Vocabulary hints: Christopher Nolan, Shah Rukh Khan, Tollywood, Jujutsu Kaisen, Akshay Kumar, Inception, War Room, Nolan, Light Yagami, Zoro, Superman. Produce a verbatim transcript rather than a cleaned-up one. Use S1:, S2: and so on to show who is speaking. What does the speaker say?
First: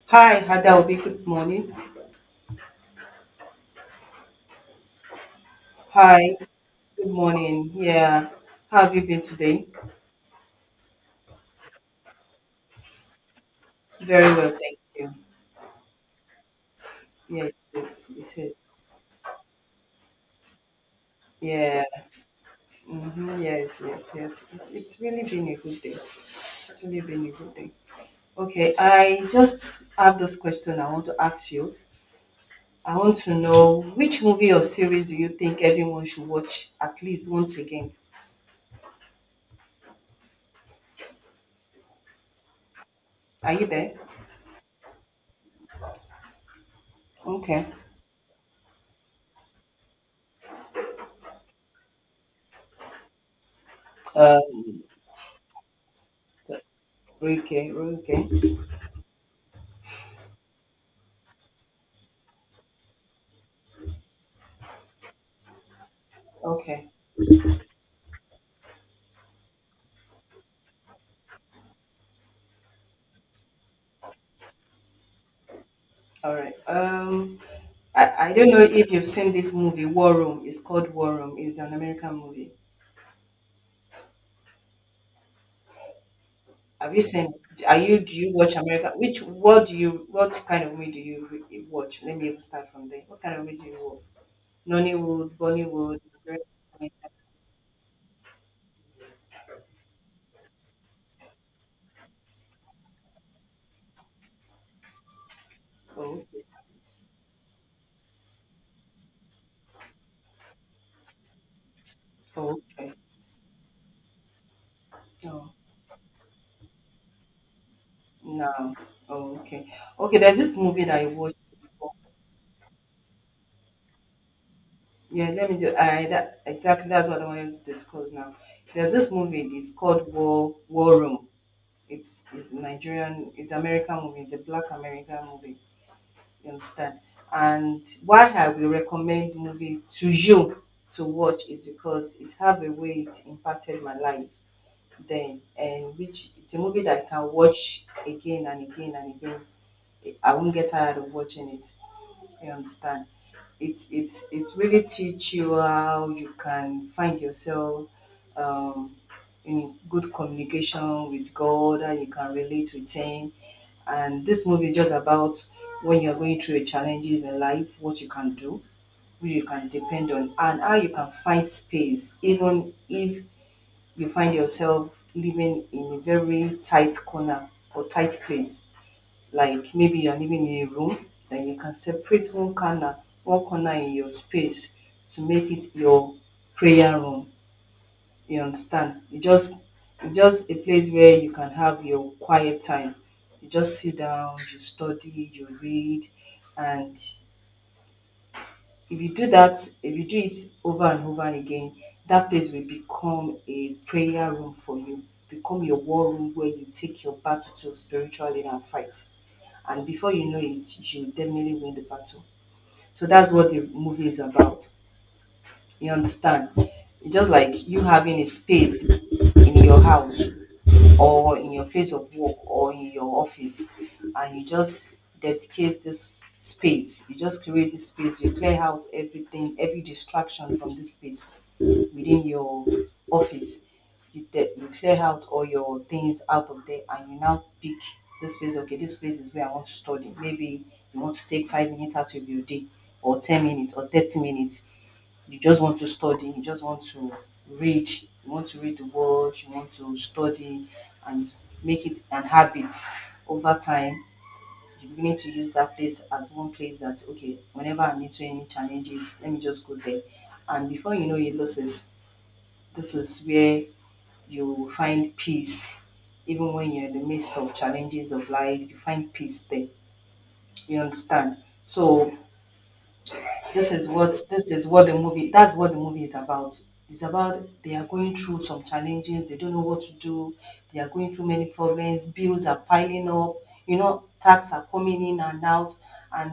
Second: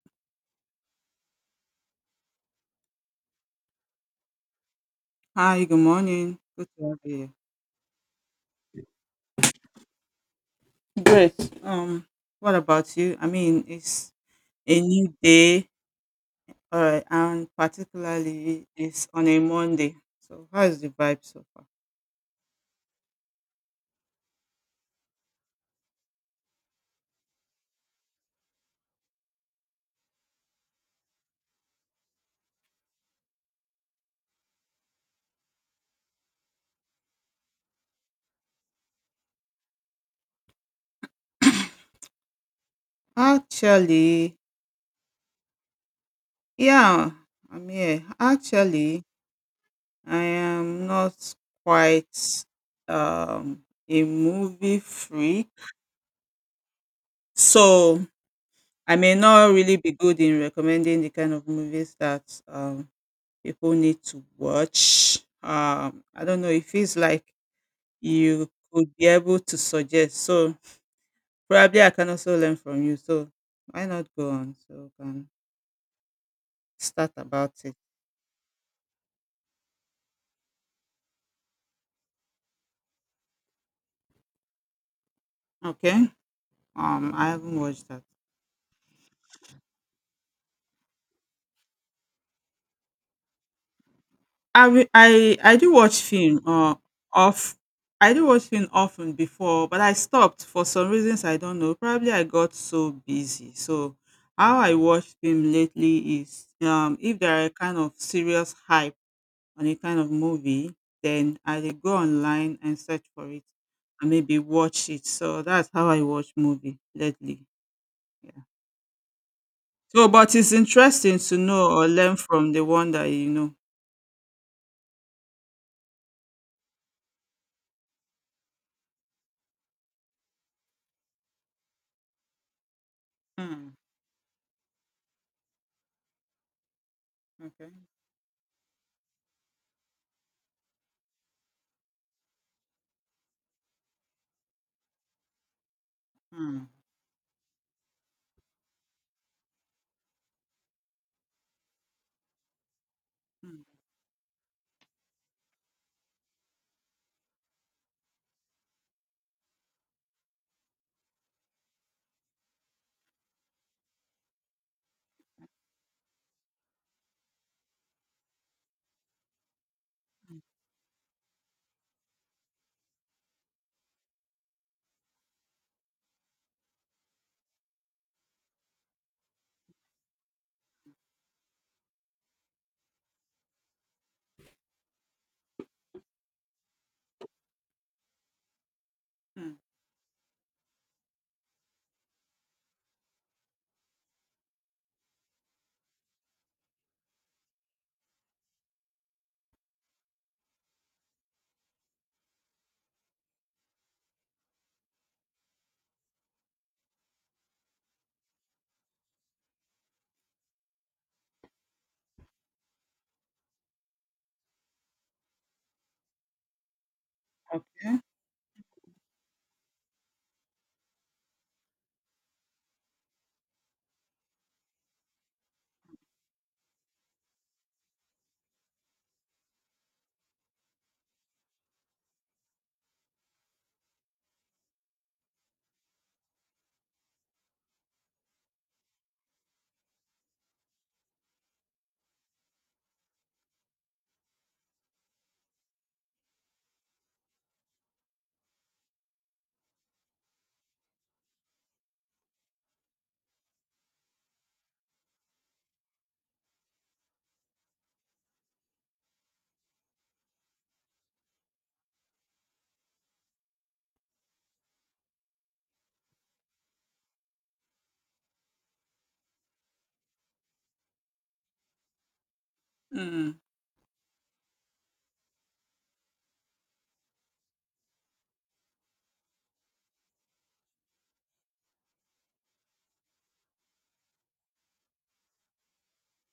S1: Hi, that would be good morning.
S2: Hi, good
S1: Hi,
S2: morning. Good to have
S1: good
S2: you.
S1: morning. Yeah, how have you been today?
S2: Um, what about you? I mean, it's
S1: Very well, thank
S2: a
S1: you.
S2: new day, all right,
S1: Yeah,
S2: and
S1: it is. It is.
S2: particularly it's on a Monday. So, how is the vibe so far?
S1: Yeah, mm-hmm, yes, yes, it's yeah, it's. It's it's really been a good day. It's really been a good day. Okay, I just have this question I want to ask you. I want to know which movie or series do you think everyone should watch at least once again? Are you there?
S2: Actually, yeah,
S1: Okay.
S2: I'm here. Actually, I am not quite um a movie
S1: Um,
S2: freak,
S1: okay,
S2: so
S1: okay,
S2: I may not really be good in recommending the kind of movies that um people need to watch. Um, I don't know. It
S1: okay.
S2: feels like you could be able to suggest. So probably I can also learn from you. So why not go on? So we can
S1: All right.
S2: start
S1: Um,
S2: about it.
S1: I, I don't know if you've seen this movie, War Room. It's called War Room. It's an American movie.
S2: Okay.
S1: Have you
S2: Um,
S1: seen
S2: I haven't
S1: it? Are
S2: watched
S1: you
S2: that.
S1: do you watch America? Which what do you what kind of movie do you re- watch? Let me even start from there. What kind of movie do you watch?
S2: I wi-
S1: Nollywood,
S2: I I do watch
S1: Bollywood.
S2: film. Uh,
S1: American-
S2: off. I do watch film often before, but I stopped for some reasons I don't know. Probably I got so busy. So how I watch film lately
S1: Oh, okay.
S2: is um if there are kind of serious hype on a kind of movie, then I dey go online
S1: Oh,
S2: and
S1: okay.
S2: search for it and maybe watch it. So
S1: Oh,
S2: that's how I watch movie lately. Yeah.
S1: no. Oh, okay.
S2: So,
S1: Okay.
S2: but
S1: There's
S2: it's
S1: this movie that I
S2: interesting
S1: watched
S2: to know or
S1: before.
S2: learn from the one that you know.
S1: Yeah. Let me do. I that exactly that's what I wanted to discuss now. There's this movie. It's called War War Room. It's it's a Nigerian, it's
S2: Hmm.
S1: American movie, it's a black American movie, you understand?
S2: Okay.
S1: And why I will recommend movie to you to watch is because it have a way it impacted my life then, and which it's a
S2: Hmm.
S1: movie that I can watch again and again and again. I won't get tired of watching it. You understand?
S2: Hmm.
S1: It's it's it really teach you how you can find yourself um, in good communication with God, and you can relate with Him. And this movie is just about when you're going through your challenges in life, what you can do, who you can depend on, and how you can find space, even if you find yourself living in a very tight corner or tight place, like maybe you're living in a room, then you can separate one corner, one corner in your space to make it your prayer room. You understand? You just it's just a place where you can have your quiet time. You just sit down, you study, you read, and if you do that, if you do it over and over and again, that place will become a prayer room for you, become your war room where you take your battle to spiritually and fight, and before you know it, you will definitely win the battle. So that's what the movie is about. You understand? Just
S2: Hmm.
S1: like you
S2: Okay.
S1: having a space in your house or in your place of work or in your office, and you just dedicate this space, you just create this space, you clear out everything, every distraction from this space within your office. You, de- you clear out all your things out of there, and you now pick this space. Okay, this space is where I want to study. Maybe you want to take five minutes out of your day or ten minutes or thirty minutes. You just want to study, you just want to read, you want to read the world. You want to study and make it an habit over time. You're beginning to use that place as one place that, okay, whenever I'm into any challenges, let me just go there. And before you know it, this is, this is where you find peace. Even when you're in the midst of challenges of life, you find peace there. You understand? So
S2: Hmm.
S1: this is what this is what the movie that's what the movie is about. It's about, they are going through some challenges, they don't know what to do, they are going through many problems, bills are piling up you know Tax are coming in and out, and